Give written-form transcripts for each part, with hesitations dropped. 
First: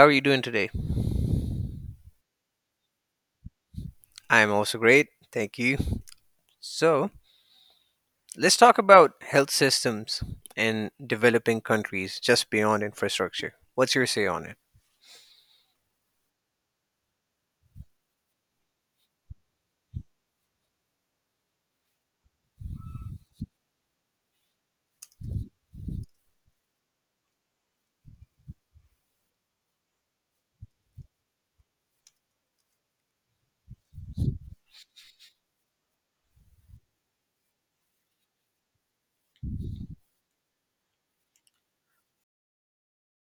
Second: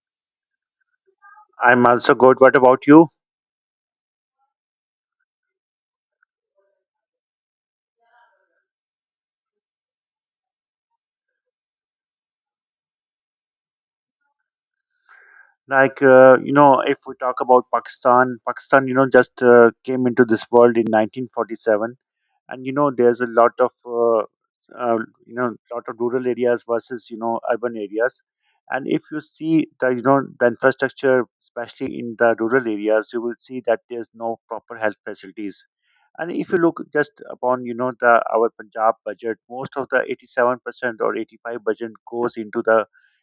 How are you doing today? I'm also good. What about you? I'm also great. Thank you. So, let's talk about health systems in developing countries just beyond infrastructure. What's your say on it? Like, if we talk about Pakistan, just came into this world in 1947. And there's a lot of uh, lot of rural areas versus urban areas. And if you see the you know the infrastructure, especially in the rural areas, you will see that there's no proper health facilities. And if you look just upon the our Punjab budget, most of the 87% or 85 budget goes into the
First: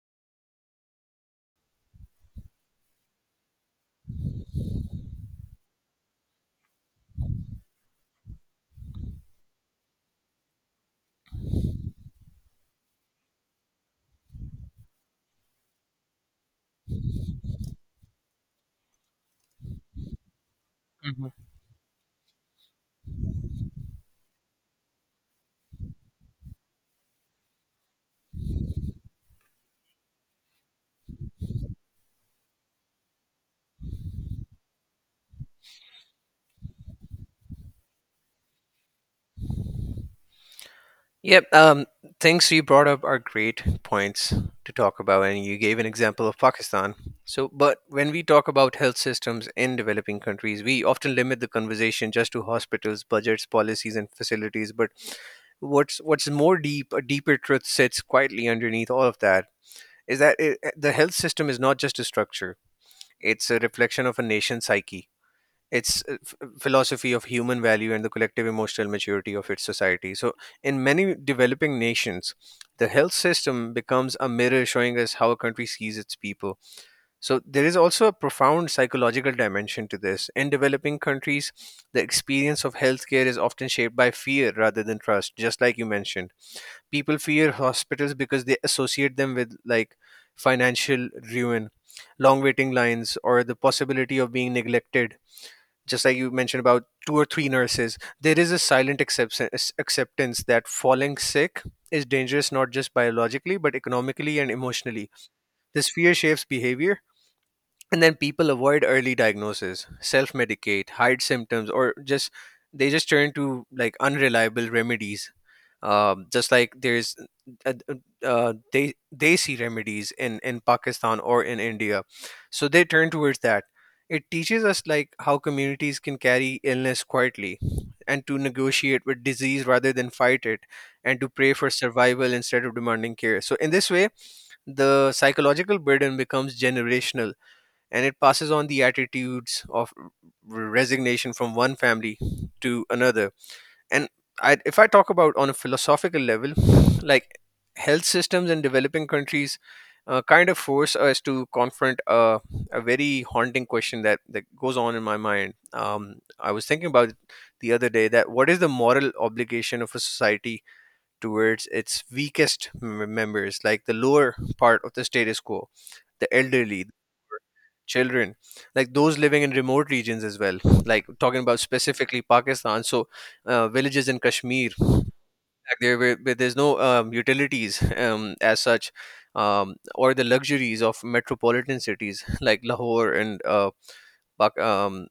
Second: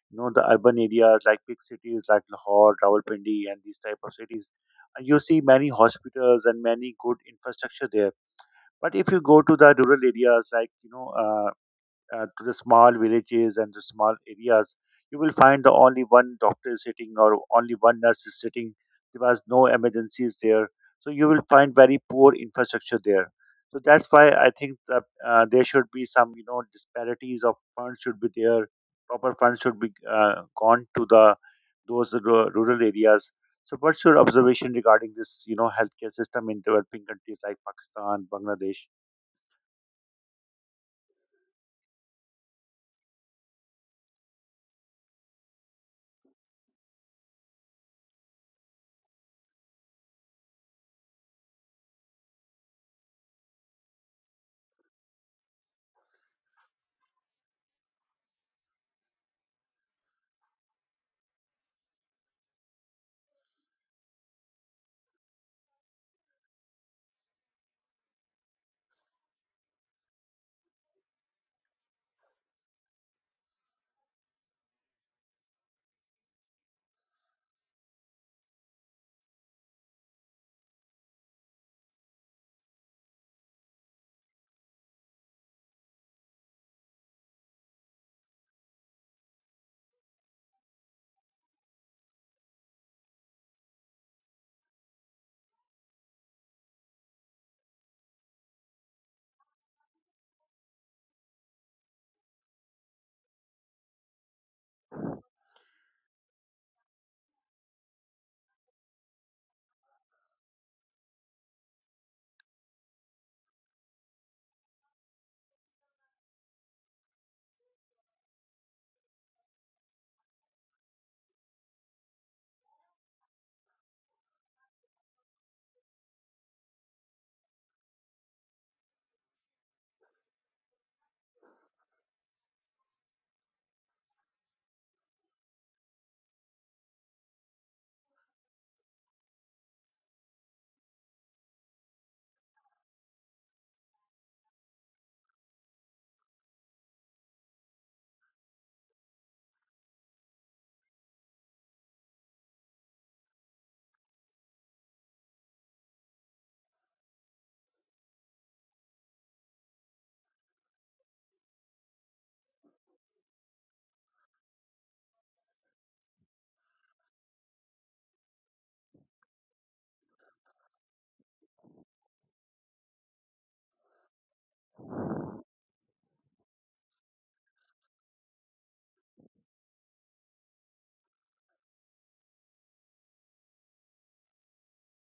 you know the urban areas, like big cities like Lahore, Rawalpindi, and these type of cities. And you see many hospitals and many good infrastructure there. But if you go to the rural areas, to the small villages and the small areas, you will find the only one doctor is sitting or only one nurse is sitting. There was no emergencies there, so you Mhm. will find very poor infrastructure there. So that's why I think that there should be some disparities of funds should be there. Proper funds should be gone to the rural areas. So, what's your observation regarding this, healthcare system in developing countries like Pakistan, Bangladesh? Yep, things you brought up are great points to talk about, and you gave an example of Pakistan. So, but when we talk about health systems in developing countries, we often limit the conversation just to hospitals, budgets, policies, and facilities. But what's more deep, a deeper truth sits quietly underneath all of that is that the health system is not just a structure, it's a reflection of a nation's psyche. It's a philosophy of human value and the collective emotional maturity of its society. So, in many developing nations, the health system becomes a mirror showing us how a country sees its people. So, there is also a profound psychological dimension to this. In developing countries, the experience of healthcare is often shaped by fear rather than trust, just like you mentioned. People fear hospitals because they associate them with, like, financial ruin, long waiting lines, or the possibility of being neglected. Just like you mentioned about two or three nurses, there is a silent acceptance that falling sick is dangerous, not just biologically but economically and emotionally. This fear shapes behavior, and then people avoid early diagnosis, self medicate, hide symptoms, or just they just turn to, like, unreliable remedies. Just like there's desi remedies in Pakistan or in India. So they turn towards that. It teaches us, like, how communities can carry illness quietly, and to negotiate with disease rather than fight it, and to pray for survival instead of demanding care. So in this way, the psychological burden becomes generational, and it passes on the attitudes of resignation from one family to another. And if I talk about on a philosophical level, like, health systems in developing countries kind of force us to confront a very haunting question that goes on in my mind. I was thinking about it the other day, that what is the moral obligation of a society towards its weakest members, like the lower part of the status quo, the elderly, children, like those living in remote regions as well, like talking about specifically Pakistan. So, villages in Kashmir, like, there were but there's no utilities as such, or the luxuries of metropolitan cities like Lahore and Pak- um,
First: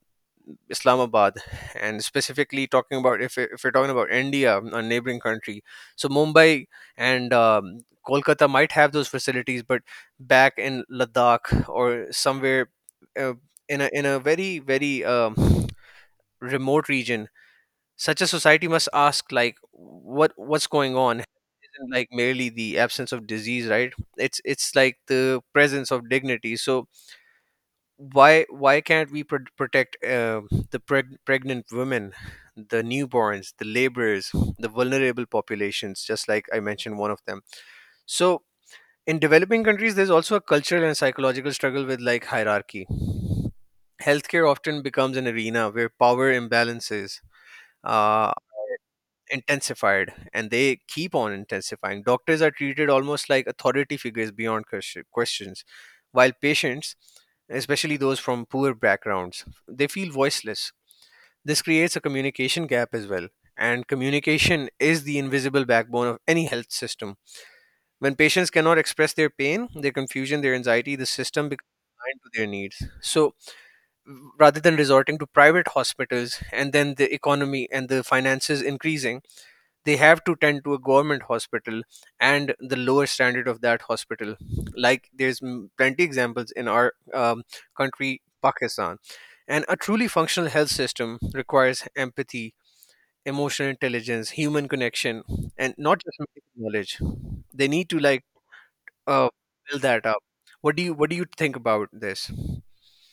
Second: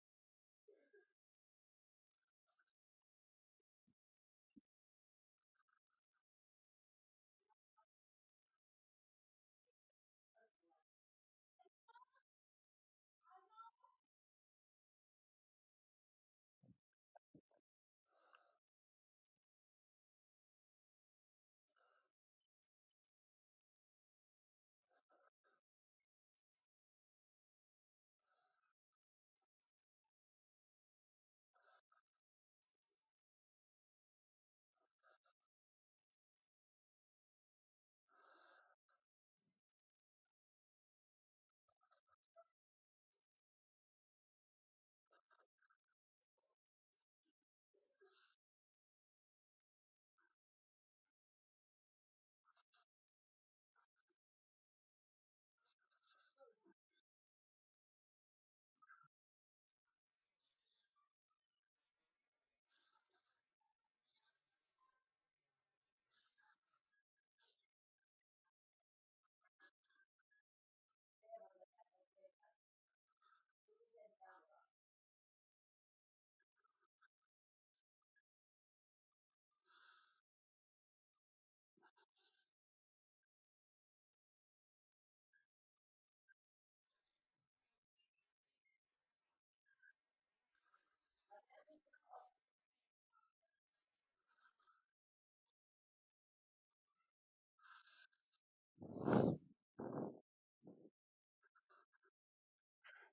Islamabad. And specifically talking about, if if we're talking about India, a neighboring country, so Mumbai and Kolkata might have those facilities, but back in Ladakh or somewhere uh, in a very very remote region, such a society must ask, like, what's going on. Like, merely the absence of disease, right? It's like the presence of dignity. So why can't we protect the pregnant women, the newborns, the laborers, the vulnerable populations, just like I mentioned one of them. So in developing countries, there's also a cultural and psychological struggle with, like, hierarchy. Healthcare often becomes an arena where power imbalances uh, intensified, and they keep on intensifying. Doctors are treated almost like authority figures beyond questions, while patients, especially those from poor backgrounds, they feel voiceless. This creates a communication gap as well. And communication is the invisible backbone of any health system. When patients cannot express their pain, their confusion, their anxiety, the system becomes blind to their needs. So rather than resorting to private hospitals and then the economy and the finances increasing, they have to tend to a government hospital and the lower standard of that hospital. Like, there's plenty examples in our country Pakistan. And a truly functional health system requires empathy, emotional intelligence, human connection, and not just medical knowledge. They need to, like, uh, build that up. What do you think about this?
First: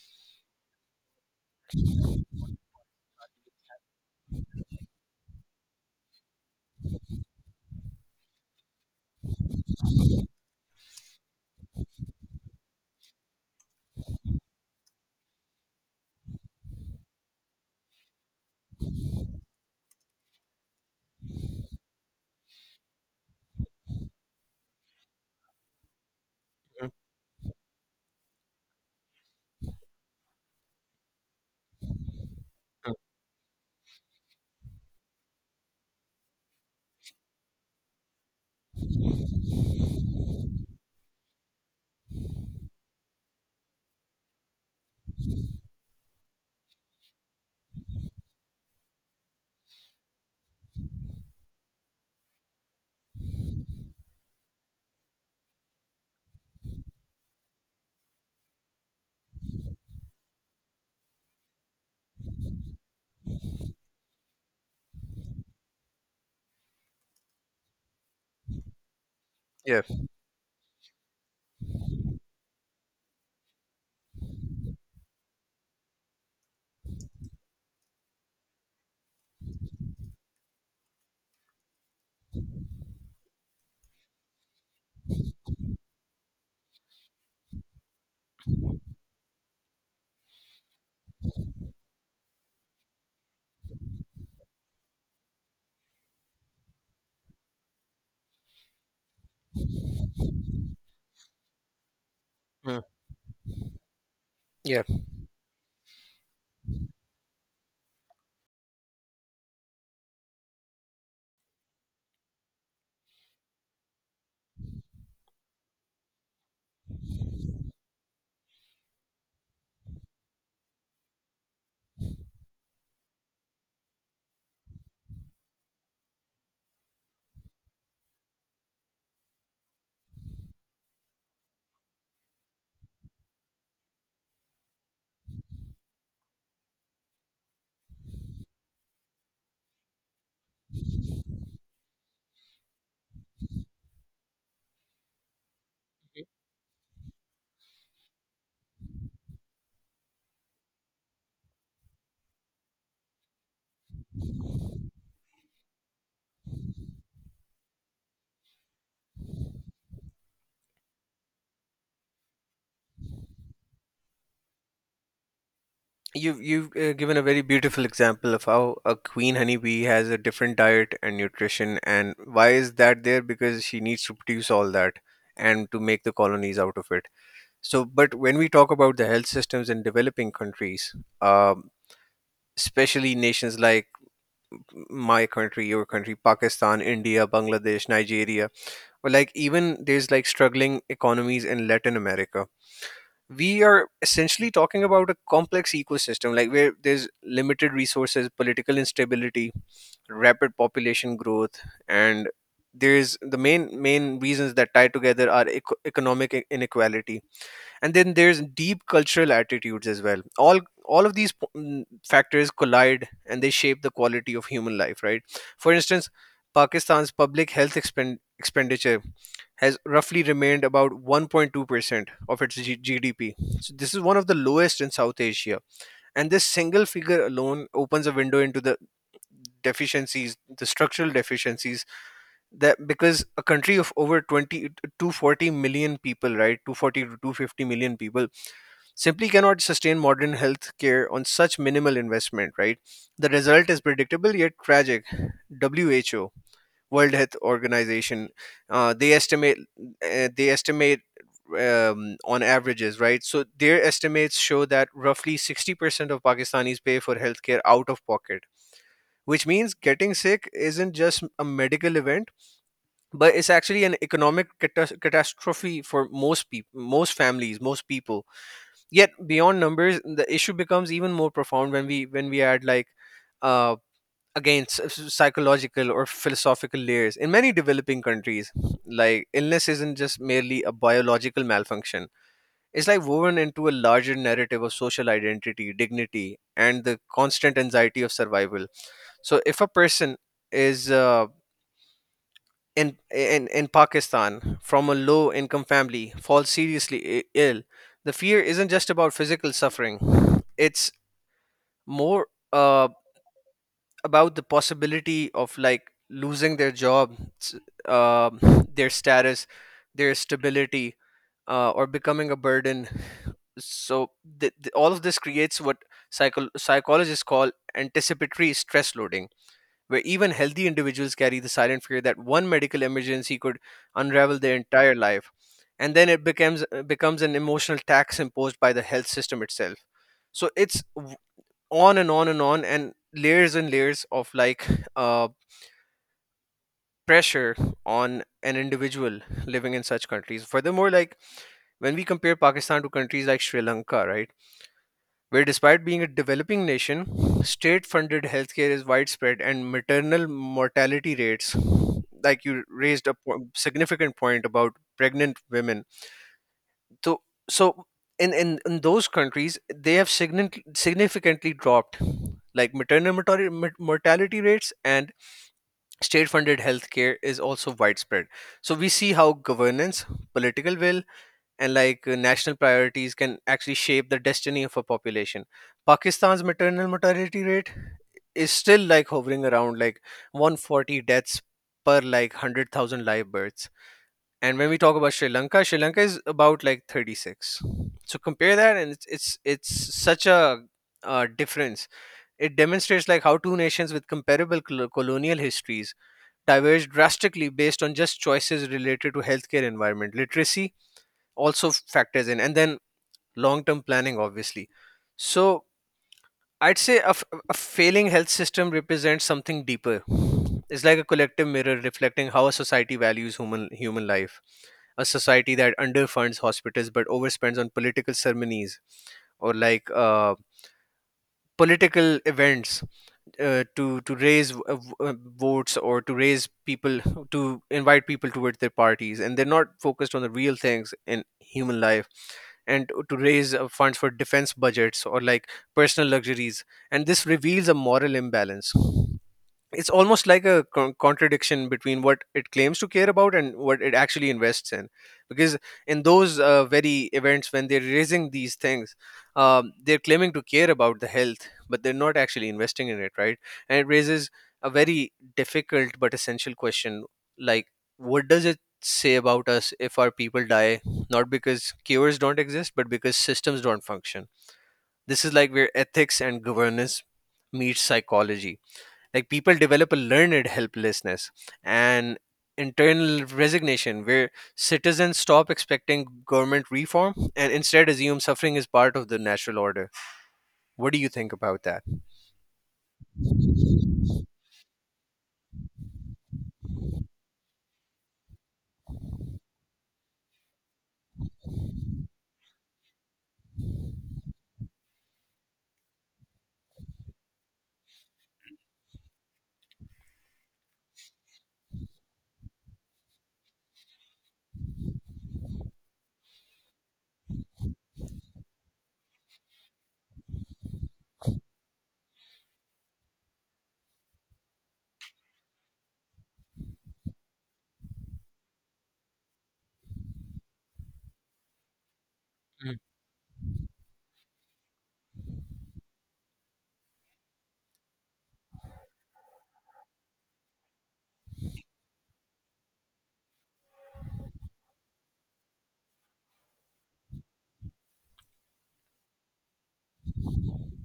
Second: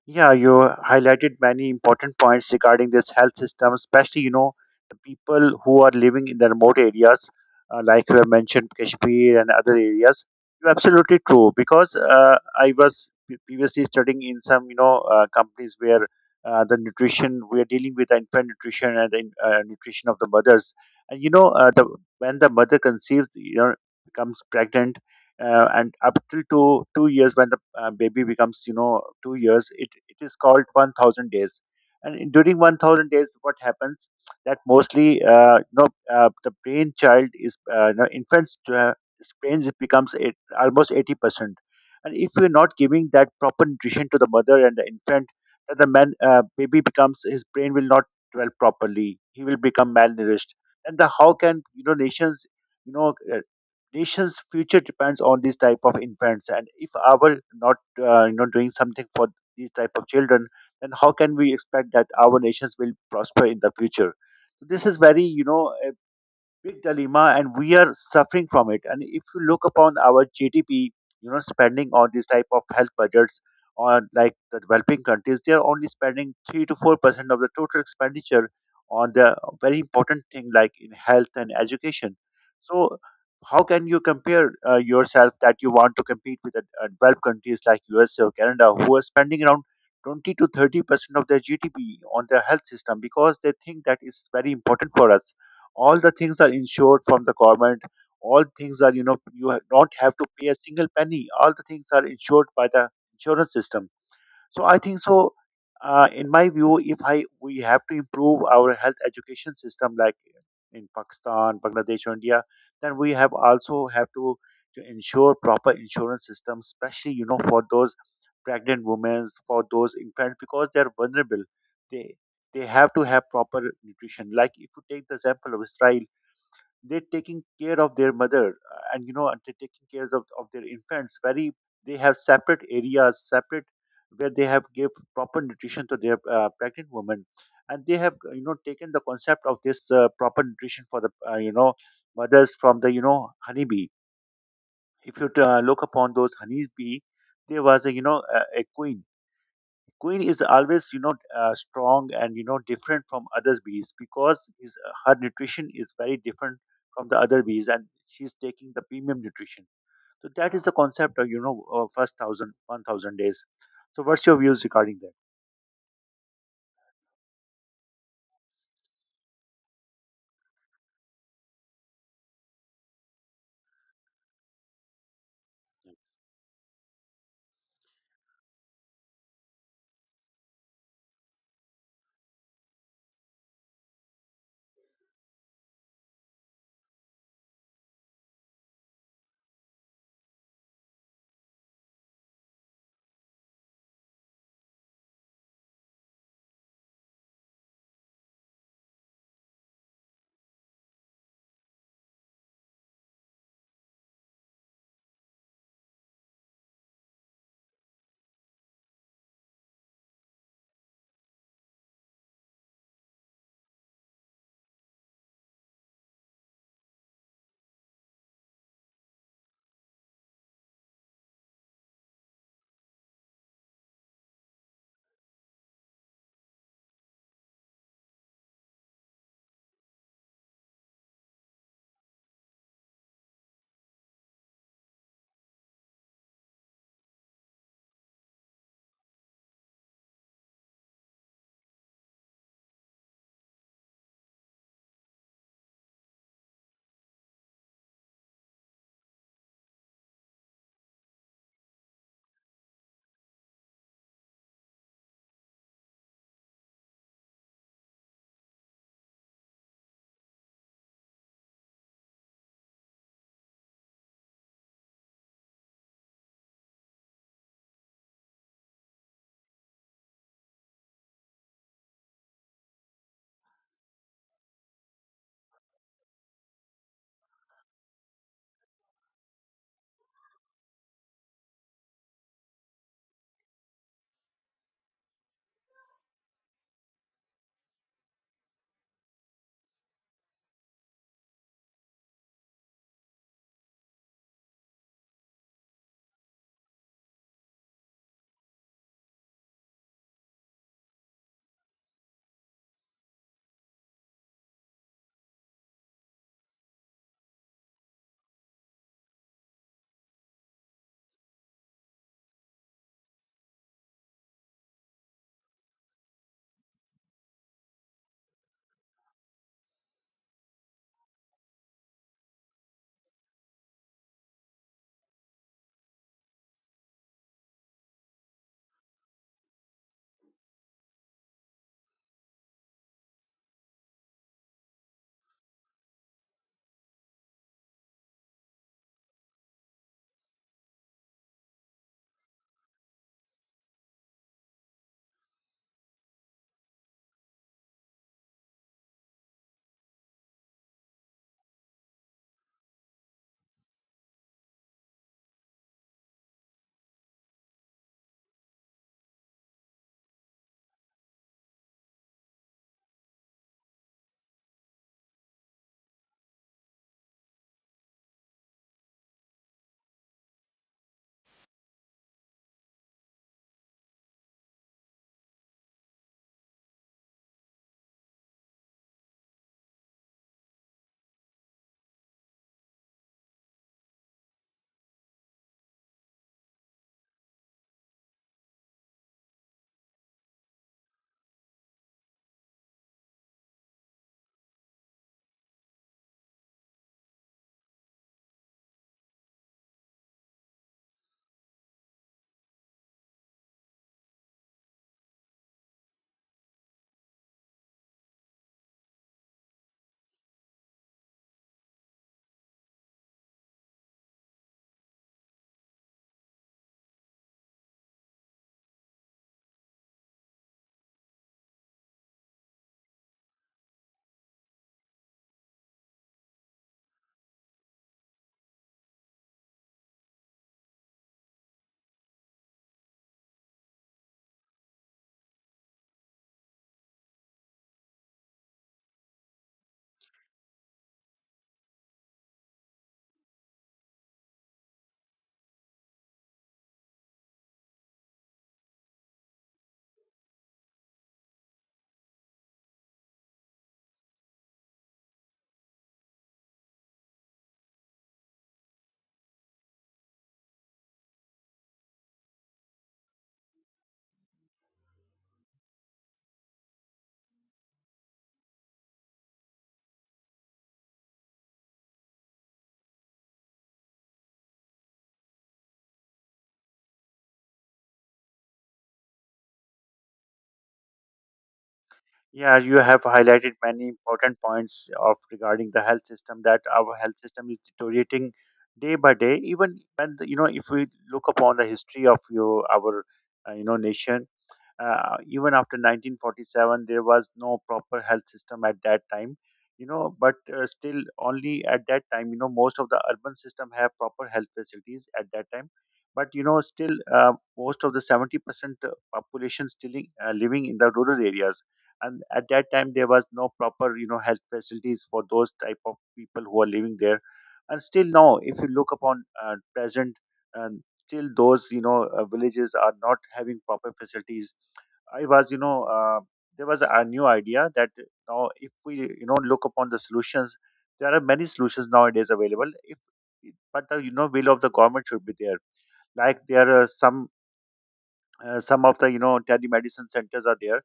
Yeah, you highlighted many important points regarding this health system, especially, the people who are living in the remote areas, like you have mentioned, Kashmir and other areas. You're absolutely true because I was previously studying in some, companies where the nutrition, we are dealing with the infant nutrition and the nutrition of the mothers. And, when the mother conceives, becomes pregnant, and up till two Mhm. two years, when the baby becomes, 2 years, it is called 1,000 days. And during Mm. 1,000 days what happens, that mostly the brain child is, infants brains becomes eight, almost 80%. And if you're not giving that proper nutrition to the mother and the infant, then the man baby becomes, his brain will not develop properly, he will become malnourished. And the how can, nations, you know uh, nation's future depends on these type of infants. And if our not doing something for these type of children, then how can we expect that our nations will prosper in the future? So this is very, a big dilemma and we are suffering from it. And if you look Yeah. upon our GDP, spending on this type of health budgets, on like the developing countries, they are only spending 3 to 4% of the total expenditure on the very important thing like in health and education. So how can you compare yourself that you want to compete with the developed countries like USA or Canada, who are spending around 20 to 30% of their GDP on their health system, because they think that is very important for us. All the things are insured from the government, all things are, you don't have to pay a single penny, all the things are insured by Mm. the insurance system. So I Yeah. think so. In my view, if I we have to improve our health education system, like in Pakistan, Bangladesh, or India, then we have also have to ensure proper insurance system, especially for those pregnant women, for those infants, because they are vulnerable. They they have to have proper nutrition. Like if you take the example of Israel, they're taking care of their mother, and you know and they're taking care of their infants, very, they have separate areas, separate, where they have give proper nutrition to their pregnant women. And they have, taken the concept of this proper nutrition for the mothers from the honeybee. If you look upon those honeybee, there was a queen is always, strong, and different from other bees, because her nutrition is very different from the other bees, and she's taking the premium nutrition. So that is the concept of, first thousand one thousand days. So what's your views regarding that? You've given a very beautiful example of how a queen honeybee has a different diet and nutrition, and why is that there? Because she needs to produce all that and to make the colonies out of it. So, but when we talk about the health systems in developing countries, um, especially nations like my country, your country, Pakistan, India, Bangladesh, Nigeria, or, like, even there's, like, struggling economies in Latin America, we are essentially talking about a complex ecosystem, like, where there's limited resources, political instability, rapid population growth, and there's the main reasons that tie together are economic inequality, and then there's deep cultural attitudes as well. All of these factors collide, and they shape the quality of human life, right? For instance, Pakistan's public health expenditure has roughly remained about 1.2% of its GDP. So this is one of the lowest in South Asia. And this single figure alone opens a window into the deficiencies, the structural deficiencies, that because a country of over 20 240 million people, right, 240 to 250 million people simply cannot sustain modern health care on such minimal investment, right? The result is predictable yet tragic. WHO, World Health Organization. Uh, they estimate they estimate, on averages, right? So their estimates show that roughly 60% of Pakistanis pay for healthcare out of pocket, which means getting sick isn't just a medical event, but it's actually an economic catastrophe for most people, most families, most people. Yet beyond numbers, the issue becomes even more profound when we add, like. Uh, against psychological or philosophical layers. In many developing countries, like, illness isn't just merely a biological malfunction, it's, like, woven into a larger narrative of social identity, dignity, and the constant anxiety of survival. So if a person is in Pakistan from a low income family falls seriously ill, the fear isn't just about physical suffering. It's more uh, about the possibility of, like, losing their job, s- um, their status, their stability, or becoming a burden. So all of this creates what psychologists call anticipatory stress loading, where even healthy individuals carry the silent fear that one medical emergency could unravel their entire life, and then it becomes an emotional tax imposed by the health system itself. So it's on and on and on, and layers of, like, uh pressure on an individual living in such countries. Furthermore, like, when we compare Pakistan to countries like Sri Lanka, right, where despite being a developing nation, state funded healthcare is widespread and maternal mortality rates, like you raised a significant point about pregnant women. So, so, in those countries, they have significantly dropped, like, maternal mortality rates, and state funded healthcare is also widespread. So we see how governance, political will, and, like, national priorities can actually shape the destiny of a population. Pakistan's maternal mortality rate is still, like, hovering around, like, 140 deaths per, like, 100,000 live births, and when we talk about Sri Lanka, Sri Lanka is about, like, 36. So compare that, and it's such a difference. It demonstrates, like, how two nations with comparable colonial histories diverge drastically based on just choices related to healthcare, environment, literacy also factors in, and then long-term planning, obviously. So I'd say a failing health system represents something deeper. It's like a collective mirror reflecting how a society values human life. A society that underfunds hospitals but overspends on political ceremonies, or, like, political events, to raise votes, or to raise people, to invite people towards their parties, and they're not focused on the real things in human life, and to raise funds for defense budgets, or, like, personal luxuries. And this reveals a moral imbalance. It's almost like a contradiction between what it claims to care about and what it actually invests in, because in those very events, when they're raising these things, they're claiming to care about the health, but they're not actually investing in it, right? And it raises a very difficult but essential question, like, what does it say about us if our people die, not because cures don't exist, but because systems don't function? This is, like, where ethics and governance meet psychology. Like, people develop a learned helplessness and internal resignation, where citizens stop expecting government reform and instead assume suffering is part of the natural order. What do you think about that? Yeah, you have highlighted many important points of regarding the health system, that our health system is deteriorating day by day, even when the, you know if we look upon the history of your our, nation, even after 1947 there was no proper health system at that time. But still, only at that time, most of the urban system have proper health facilities at that time. But still, most of the 70% population still, living in the rural areas. And at that time there was no proper, health facilities for those type of people who are living there. And still now, if you look upon present, uh, still those, villages are not having proper facilities. I was, there was a new idea that now, if we look upon the solutions, there are many solutions nowadays available, if but the will of the government should be there. Like there are some, some of the telemedicine centers are there,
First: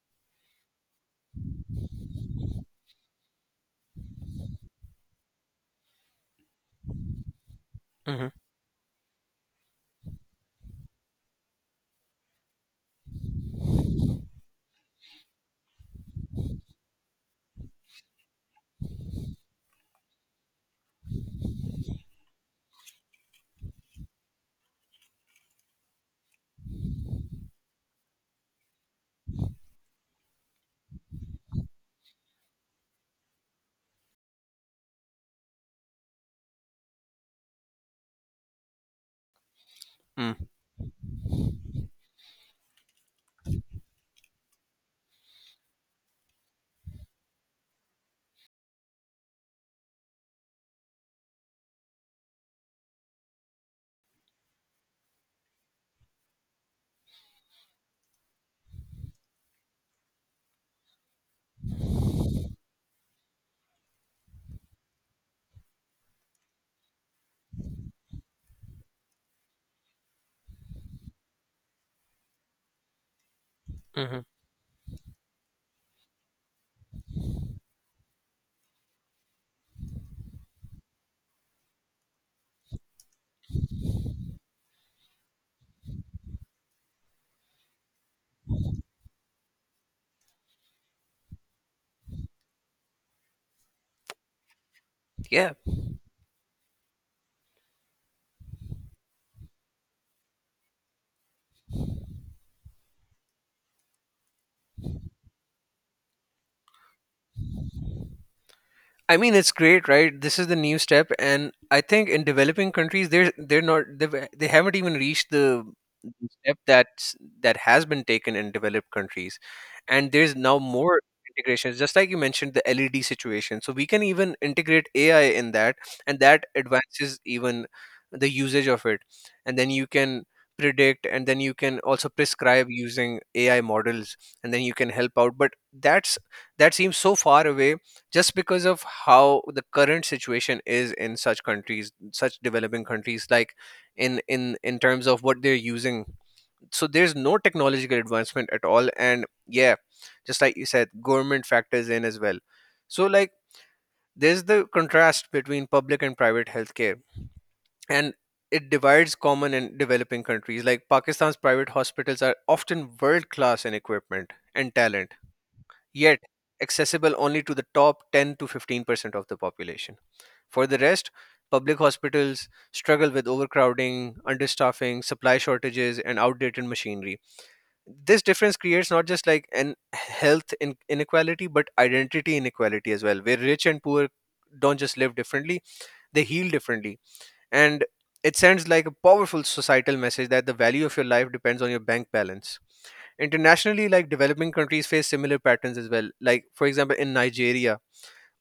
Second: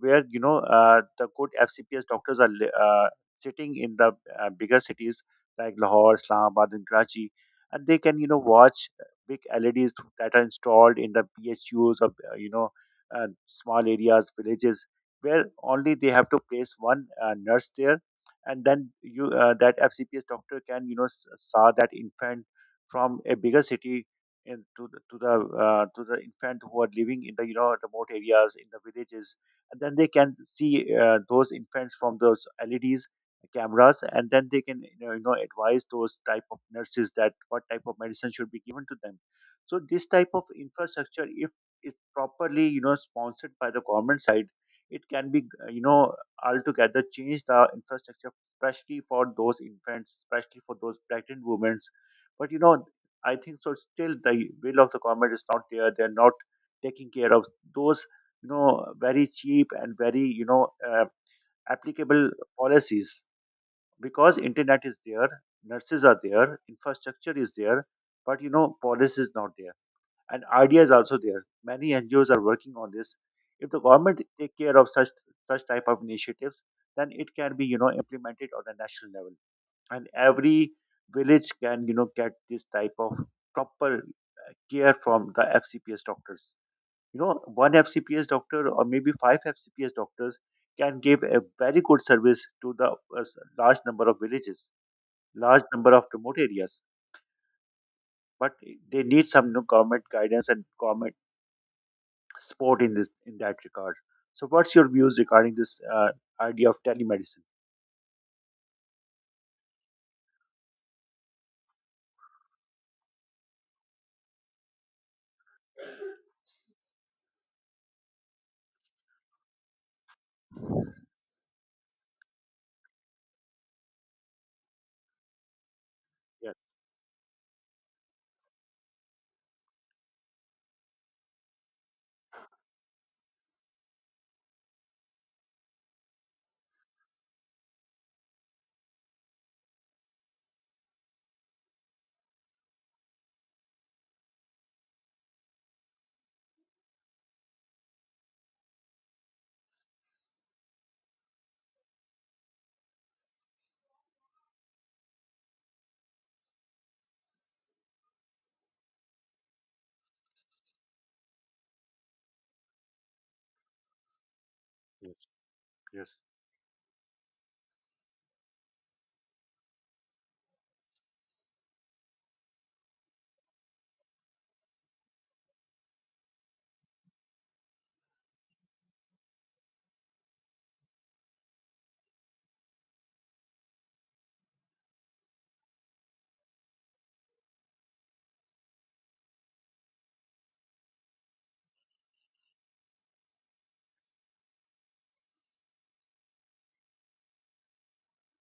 where, the good FCPS doctors are sitting in the bigger cities like Lahore, Islamabad, and Karachi, and they can Mm-hmm. Watch big LEDs that are installed in the PHUs of, small areas villages, where only they have to place one nurse there. And then you that FCPS doctor can, saw that infant from a bigger city, in to the to the infant who are living in the, remote areas in the villages, and then they can see those infants from those LEDs cameras, and then they can, advise those type of nurses that what type of medicine should be given to them. So this type of infrastructure, if it's properly, sponsored by the government side, it can be, altogether change the infrastructure, especially for those infants, especially for those pregnant women. But I think so. Still, the will of the government is not there. They're not taking care of those, very cheap and very, applicable policies, because internet is there, nurses are there, infrastructure is there, but, policy is not there, and idea is also there. Many NGOs are working on this. If the government Mm-hmm. take care of such type of initiatives, then it can be, implemented on a national level, and every village can get this type of proper care from the FCPS doctors. One FCPS doctor or maybe five FCPS doctors can give a very good service to the large number of villages, Yeah, large number of remote areas. But they need some, government guidance and government support in this in that regard. So what's your views regarding this idea of telemedicine? I mean, it's great, right? This is the new step, and I think in developing countries, they're not, they haven't even reached the step that has been taken in developed countries, and there's now more integrations. Just like you mentioned, the LED situation, so we can even integrate AI in that, and that Yes. advances even the usage of it. And then you can predict, and then you can also prescribe using AI models, and then you can help out, but that seems so far away just because of how the current situation is in such countries, such developing countries, like in terms of what they're using. So there's no technological advancement at all. And yeah, just like you said, government factors in as well. So like, there's the contrast between public and private healthcare, and it divides common and developing countries. Like Pakistan's private hospitals are often world class in equipment and talent, Yes. Yes. yet accessible only to the top 10 to 15% of the population. For the rest, public hospitals struggle with overcrowding, understaffing, supply shortages, and outdated machinery. This difference creates not just like an inequality, but identity inequality as well, where rich and poor don't just live differently, they heal differently. And it sends like a powerful societal message that the value of your life depends on your bank balance. Internationally, like developing countries face similar patterns as well. Like, for example, in Nigeria,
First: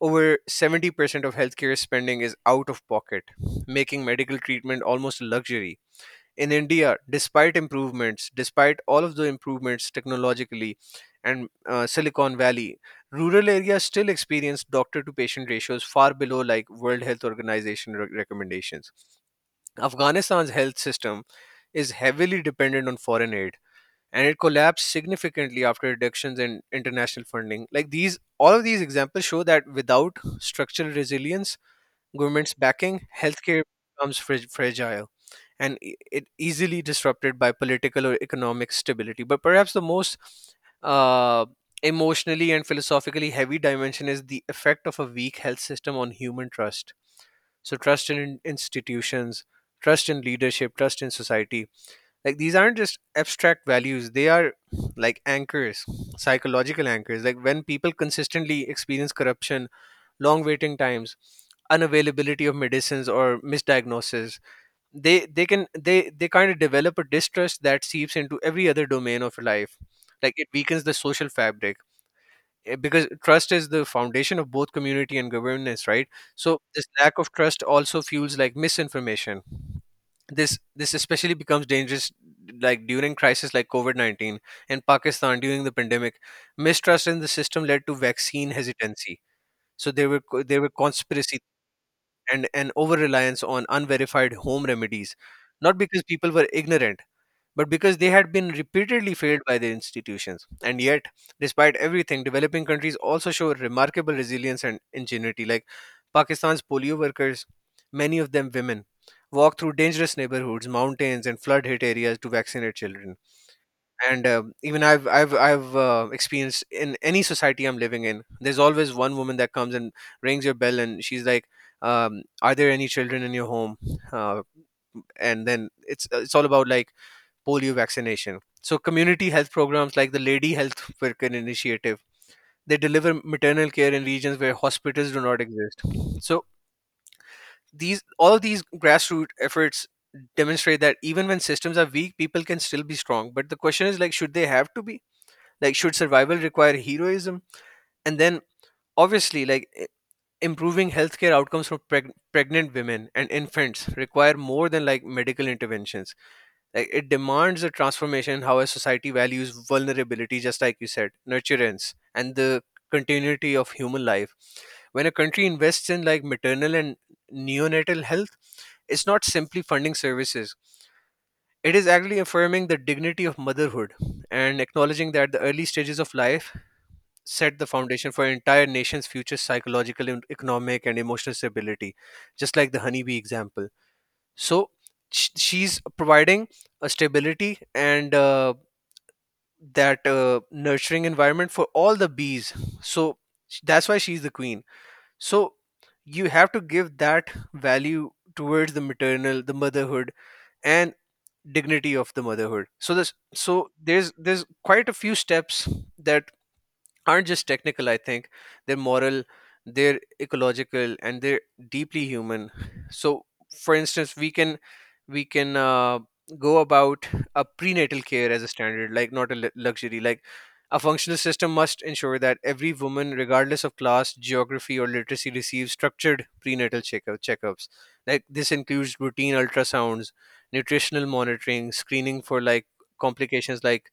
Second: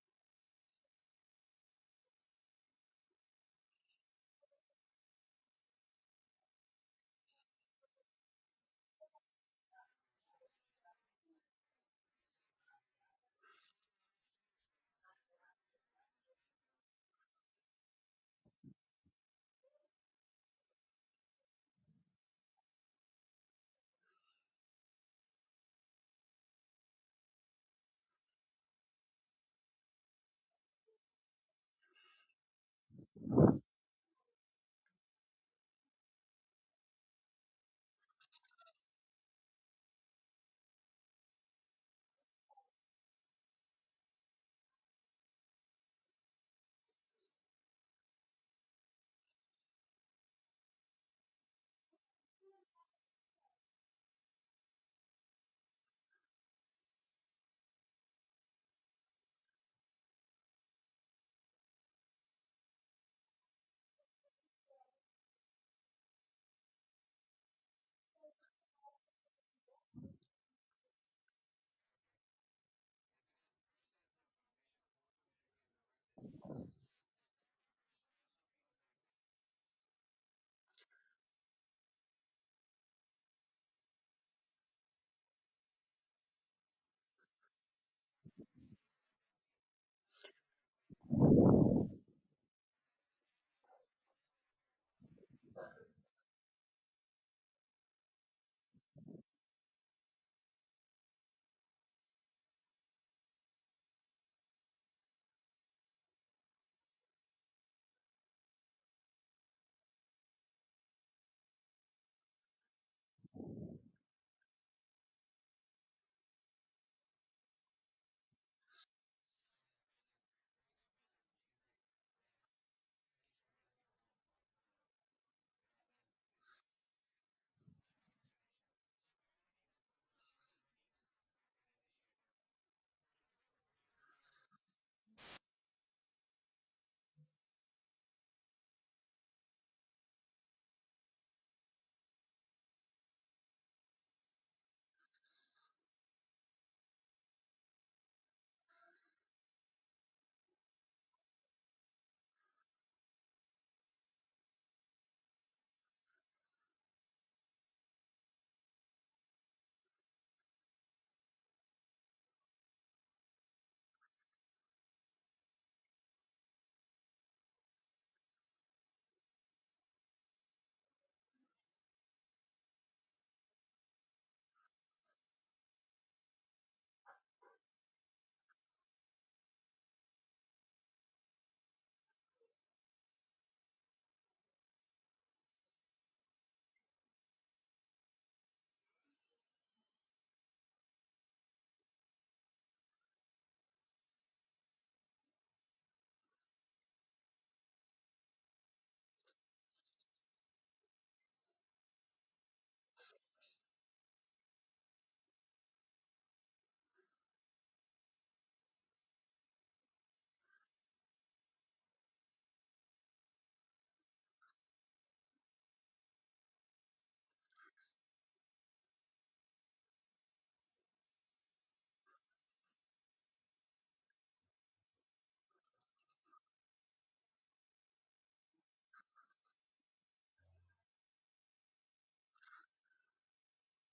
over 70% of healthcare spending is out of pocket, making medical treatment almost a luxury. In India, despite improvements, despite all of the improvements technologically and Silicon Valley, rural areas still experience doctor to patient ratios far below like World Health Organization recommendations. Afghanistan's health system is heavily dependent on foreign aid, and it collapsed significantly after reductions in international funding. Like these, all of these examples show that without structural resilience, government's backing, healthcare becomes fragile and it easily disrupted by political or economic stability. But perhaps the most uh, emotionally and philosophically heavy dimension is the effect of a weak health system on human trust. So trust in institutions, trust in leadership, trust in society, like these aren't just abstract values, they are like anchors, psychological anchors. Like, when people consistently experience corruption, long waiting times, unavailability of medicines, or misdiagnosis, they can they kind of develop a distrust that seeps into every other domain of life. Like, it weakens the social fabric, because trust is the foundation of both community and governance, right? So this lack of trust also fuels like misinformation. This especially becomes dangerous like during crisis like covid-19. In Pakistan, during the pandemic, mistrust in the system led to vaccine hesitancy. So there were there were conspiracy, and over reliance on unverified home remedies, not because people were ignorant, but because they had been repeatedly failed by their institutions. And yet, despite everything, developing countries also show remarkable resilience and ingenuity. Like Pakistan's polio workers, many of them women, walk through dangerous neighborhoods, mountains, and flood hit areas to vaccinate children. And even I've experienced in any society I'm living in, there's always one woman that comes and rings your bell, and she's like, are there any children in your home? Uh, and then it's all about like polio vaccination. So community health programs like the Lady Health Worker Initiative, they deliver maternal care in regions where hospitals do not exist. So these all these grassroots efforts demonstrate that even when systems are weak, people can still be strong. But the question is, like, should they have to be? Like, should survival require heroism? And then obviously, like, improving healthcare outcomes for pregnant women and infants require more than like medical interventions. Like, it demands a transformation in how a society values vulnerability, just like you said, nurturance, and the continuity of human life. When a country invests in like maternal and neonatal health, it's not simply funding services. It is actually affirming the dignity of motherhood and acknowledging that the early stages of life set the foundation for an entire nation's future psychological, and economic, and emotional stability, just like the honeybee example. So she's providing a stability and that nurturing environment for all the bees. So that's why she's the queen. So you have to give that value towards the maternal, the motherhood, and dignity of the motherhood. So this, so there's quite a few steps that aren't just technical, I think. They're moral, they're ecological, and they're deeply human. So for instance, we can go about a prenatal care as a standard, like not a luxury. Like a functional system must ensure that every woman, regardless of class, geography, or literacy, receives structured prenatal checkups like this. Includes routine ultrasounds, nutritional monitoring, screening for like complications like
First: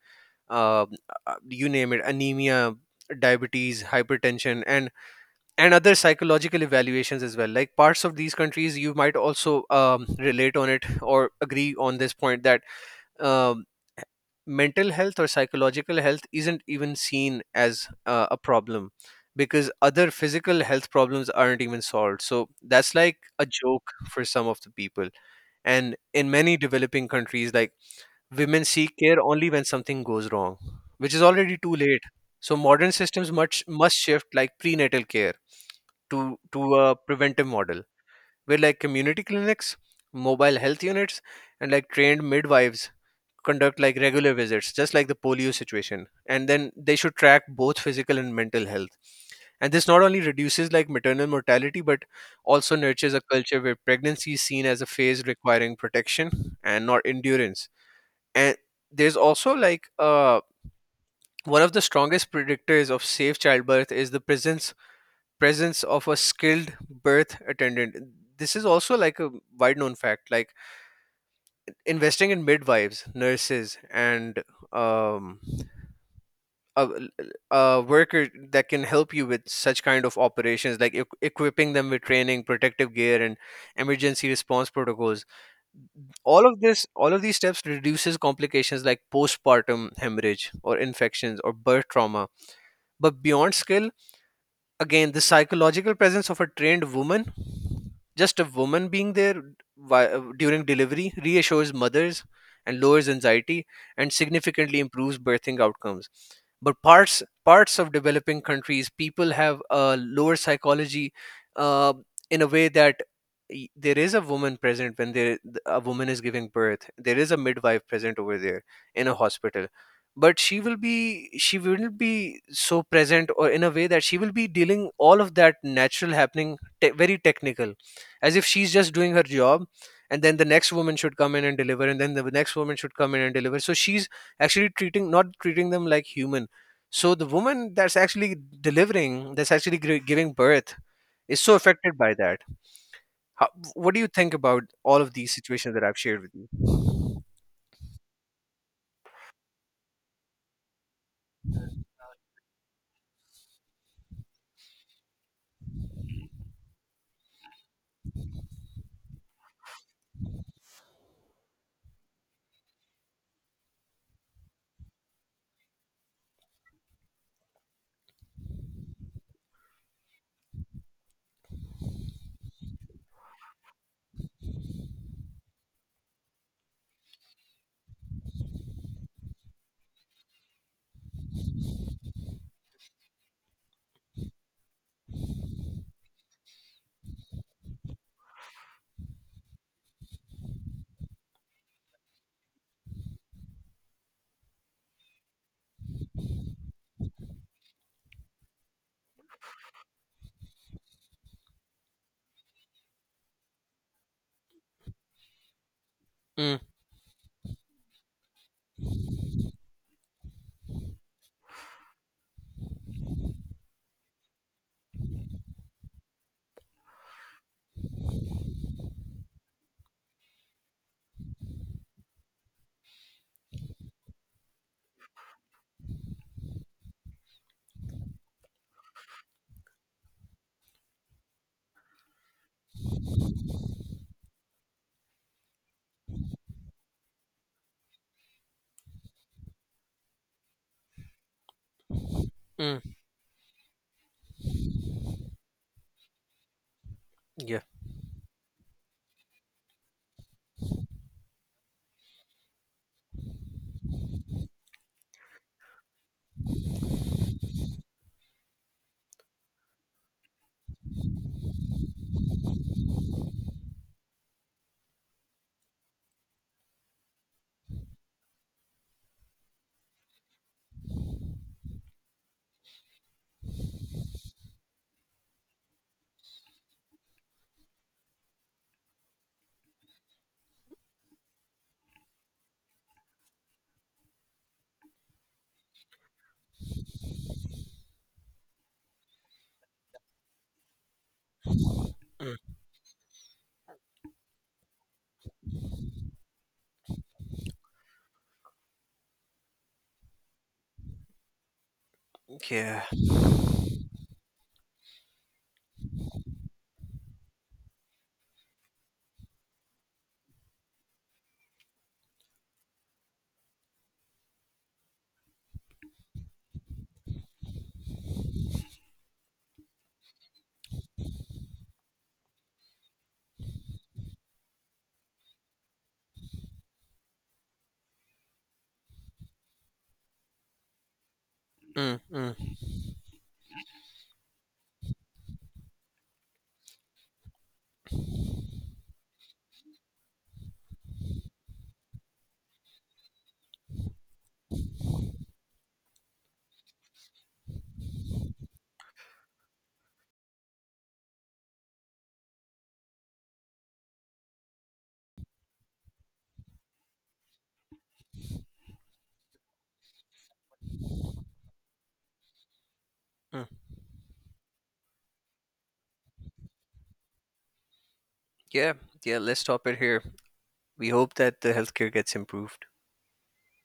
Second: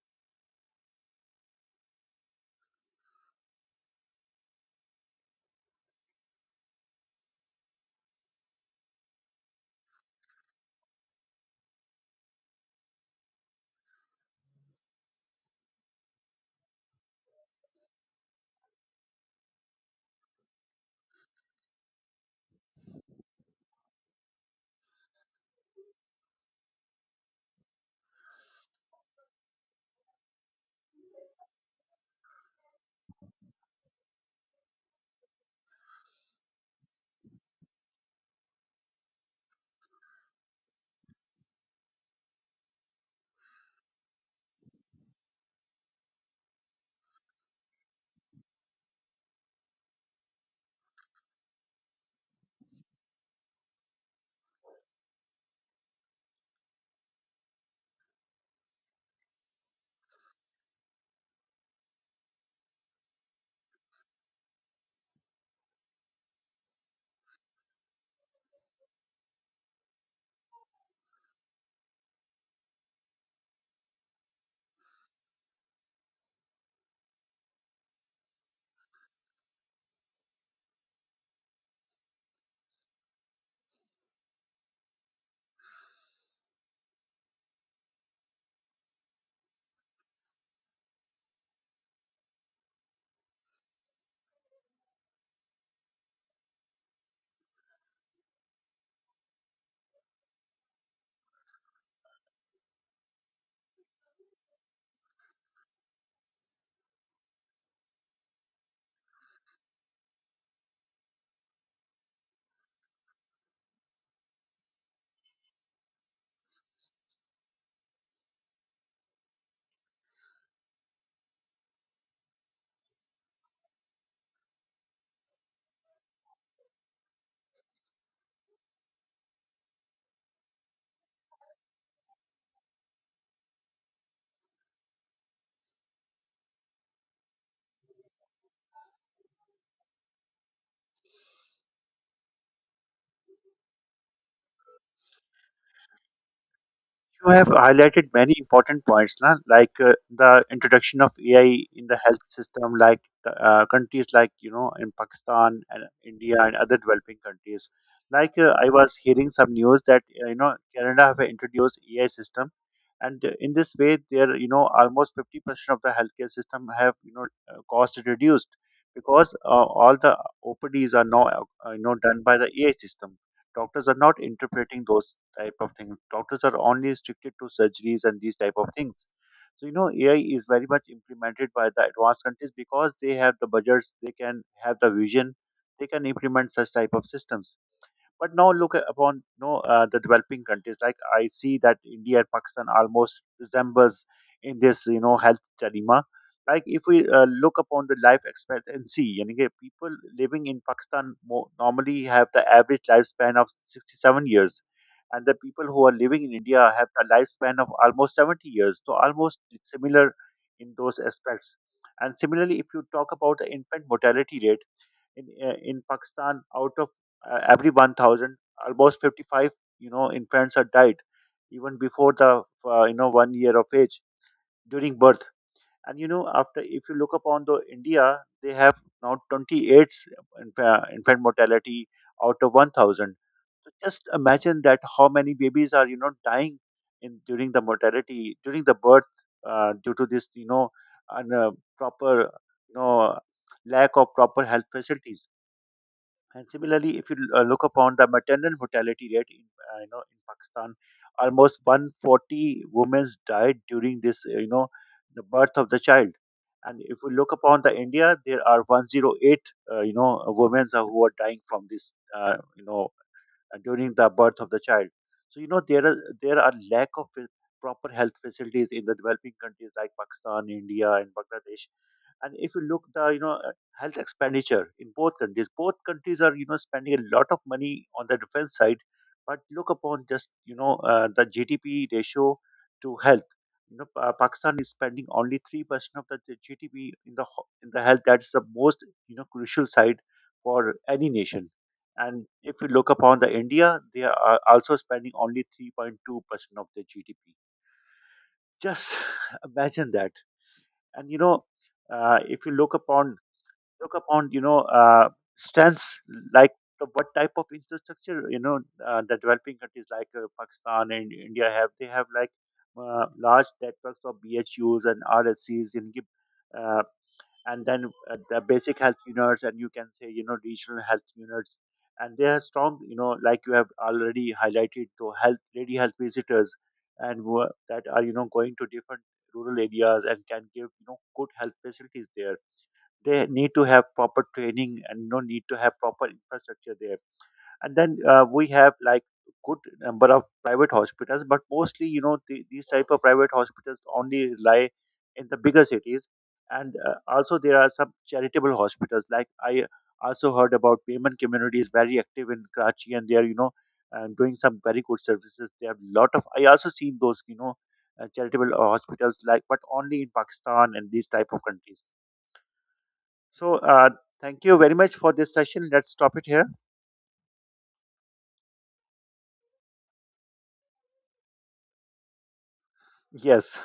um, you name it, anemia, diabetes, hypertension, and other psychological evaluations as well. Like parts of these countries, you might also relate on it or agree on this point that um, mental health or psychological health isn't even seen as a problem because other physical health problems aren't even solved, so that's like a joke for some of the people. And in many developing countries, like, women seek care only when something goes wrong, which is already too late. So modern systems much must shift like prenatal care to a preventive model where like community clinics, mobile health units, and like trained midwives conduct like regular visits, just like the polio situation. And then they should track both physical and mental health, and this not only reduces like maternal mortality, but also nurtures a culture where pregnancy is seen as a phase requiring protection and not endurance. And there's also like one of the strongest predictors of safe childbirth is the presence of a skilled birth attendant. This is also like a wide known fact. Like investing in midwives, nurses, and um, a, a worker that can help you with such kind of operations, like equipping them with training, protective gear, and emergency response protocols. All of these steps reduces complications like postpartum hemorrhage or infections or birth trauma. But beyond skill, again, the psychological presence of a trained woman, just a woman being there during delivery, reassures mothers and lowers anxiety and significantly improves birthing outcomes. But parts of developing countries, people have a lower psychology, uh, in a way that there is a woman present when there a woman is giving birth, there is a midwife present over there in a hospital, but she will be so present, or in a way that she will be dealing all of that natural happening very technical, as if she's just doing her job, and then the next woman should come in and deliver, and then the next woman should come in and deliver. So she's actually treating not treating them like human. So the woman that's actually delivering, that's actually giving birth, is so affected by that. How, what do you think about all of these situations that I've shared with you? You have highlighted many important points, na? Like the introduction of AI in the health system, like countries like in Pakistan and India and other developing countries. Like I was hearing some news that, Canada have introduced AI system, and in this way, there, almost 50% of the healthcare system have, cost reduced, because all the OPDs are now, done by the AI system. Doctors are not interpreting those type of things. Doctors are only restricted to surgeries and these type of things. So, AI is very much implemented by the advanced countries because they have the budgets, they can have the vision, they can implement such type of systems. But now look upon, no the developing countries. Like I see that India and Pakistan almost resembles in this, health dilemma. Like if we look upon the life expectancy, yani कि people living in Pakistan normally have the average lifespan of 67 years, and the people who are living in Mm, India have a lifespan of almost 70 years. So almost similar in those aspects. And similarly, if you talk about the infant mortality rate in Pakistan, out of every 1,000, almost 55, infants are died even before the, 1 year of age during birth. And, you know, after if you look upon the India, they have now 28 infant mortality out of 1,000. So just imagine that how many babies are, dying in during the mortality during the birth, due to this, un, uh, proper, you mm, know lack of proper health facilities. And similarly, if you yeah, look upon the maternal mortality rate, in you know in Pakistan, almost 140 women died during this, the birth of the child. And if we look upon the India, there are 108, women who are dying from this, during the birth of the child. So, there are lack of proper health facilities in the developing countries like Pakistan, India, and Bangladesh. And if you look the, health expenditure in both countries are, spending a lot of money on the defense side, but look upon just, the GDP ratio to health. Pakistan is spending only 3% of the GDP in the in the health. That's the most, crucial side for any nation. And mm, if you look upon the India, they are also spending only 3.2% of their GDP. Just imagine that. And if you look yeah, upon look upon you know uh, strengths, like what type of infrastructure, the developing countries like Pakistan and India have, they have like large networks of BHUs and RSCs in. Uh, and then the basic health units, and you can say, regional health units, and they are strong, like you have already highlighted to health lady health visitors, and that are, going to different rural areas and can give, good health mm, facilities there. mm. They need to have proper training and, need to have proper infrastructure there. And then we have like good number of private hospitals, but mostly, these type of private hospitals only rely in the bigger cities. And also there are some charitable hospitals, like I also heard about payment community is very active in Karachi, and they are, doing some very good services. They have lot of, I also seen those, charitable hospitals like, but only in Pakistan and these type of countries. Mm. So, thank you very much for this session. Let's stop it here. Yeah, yeah, let's stop it here. We hope that the healthcare gets improved. Yes.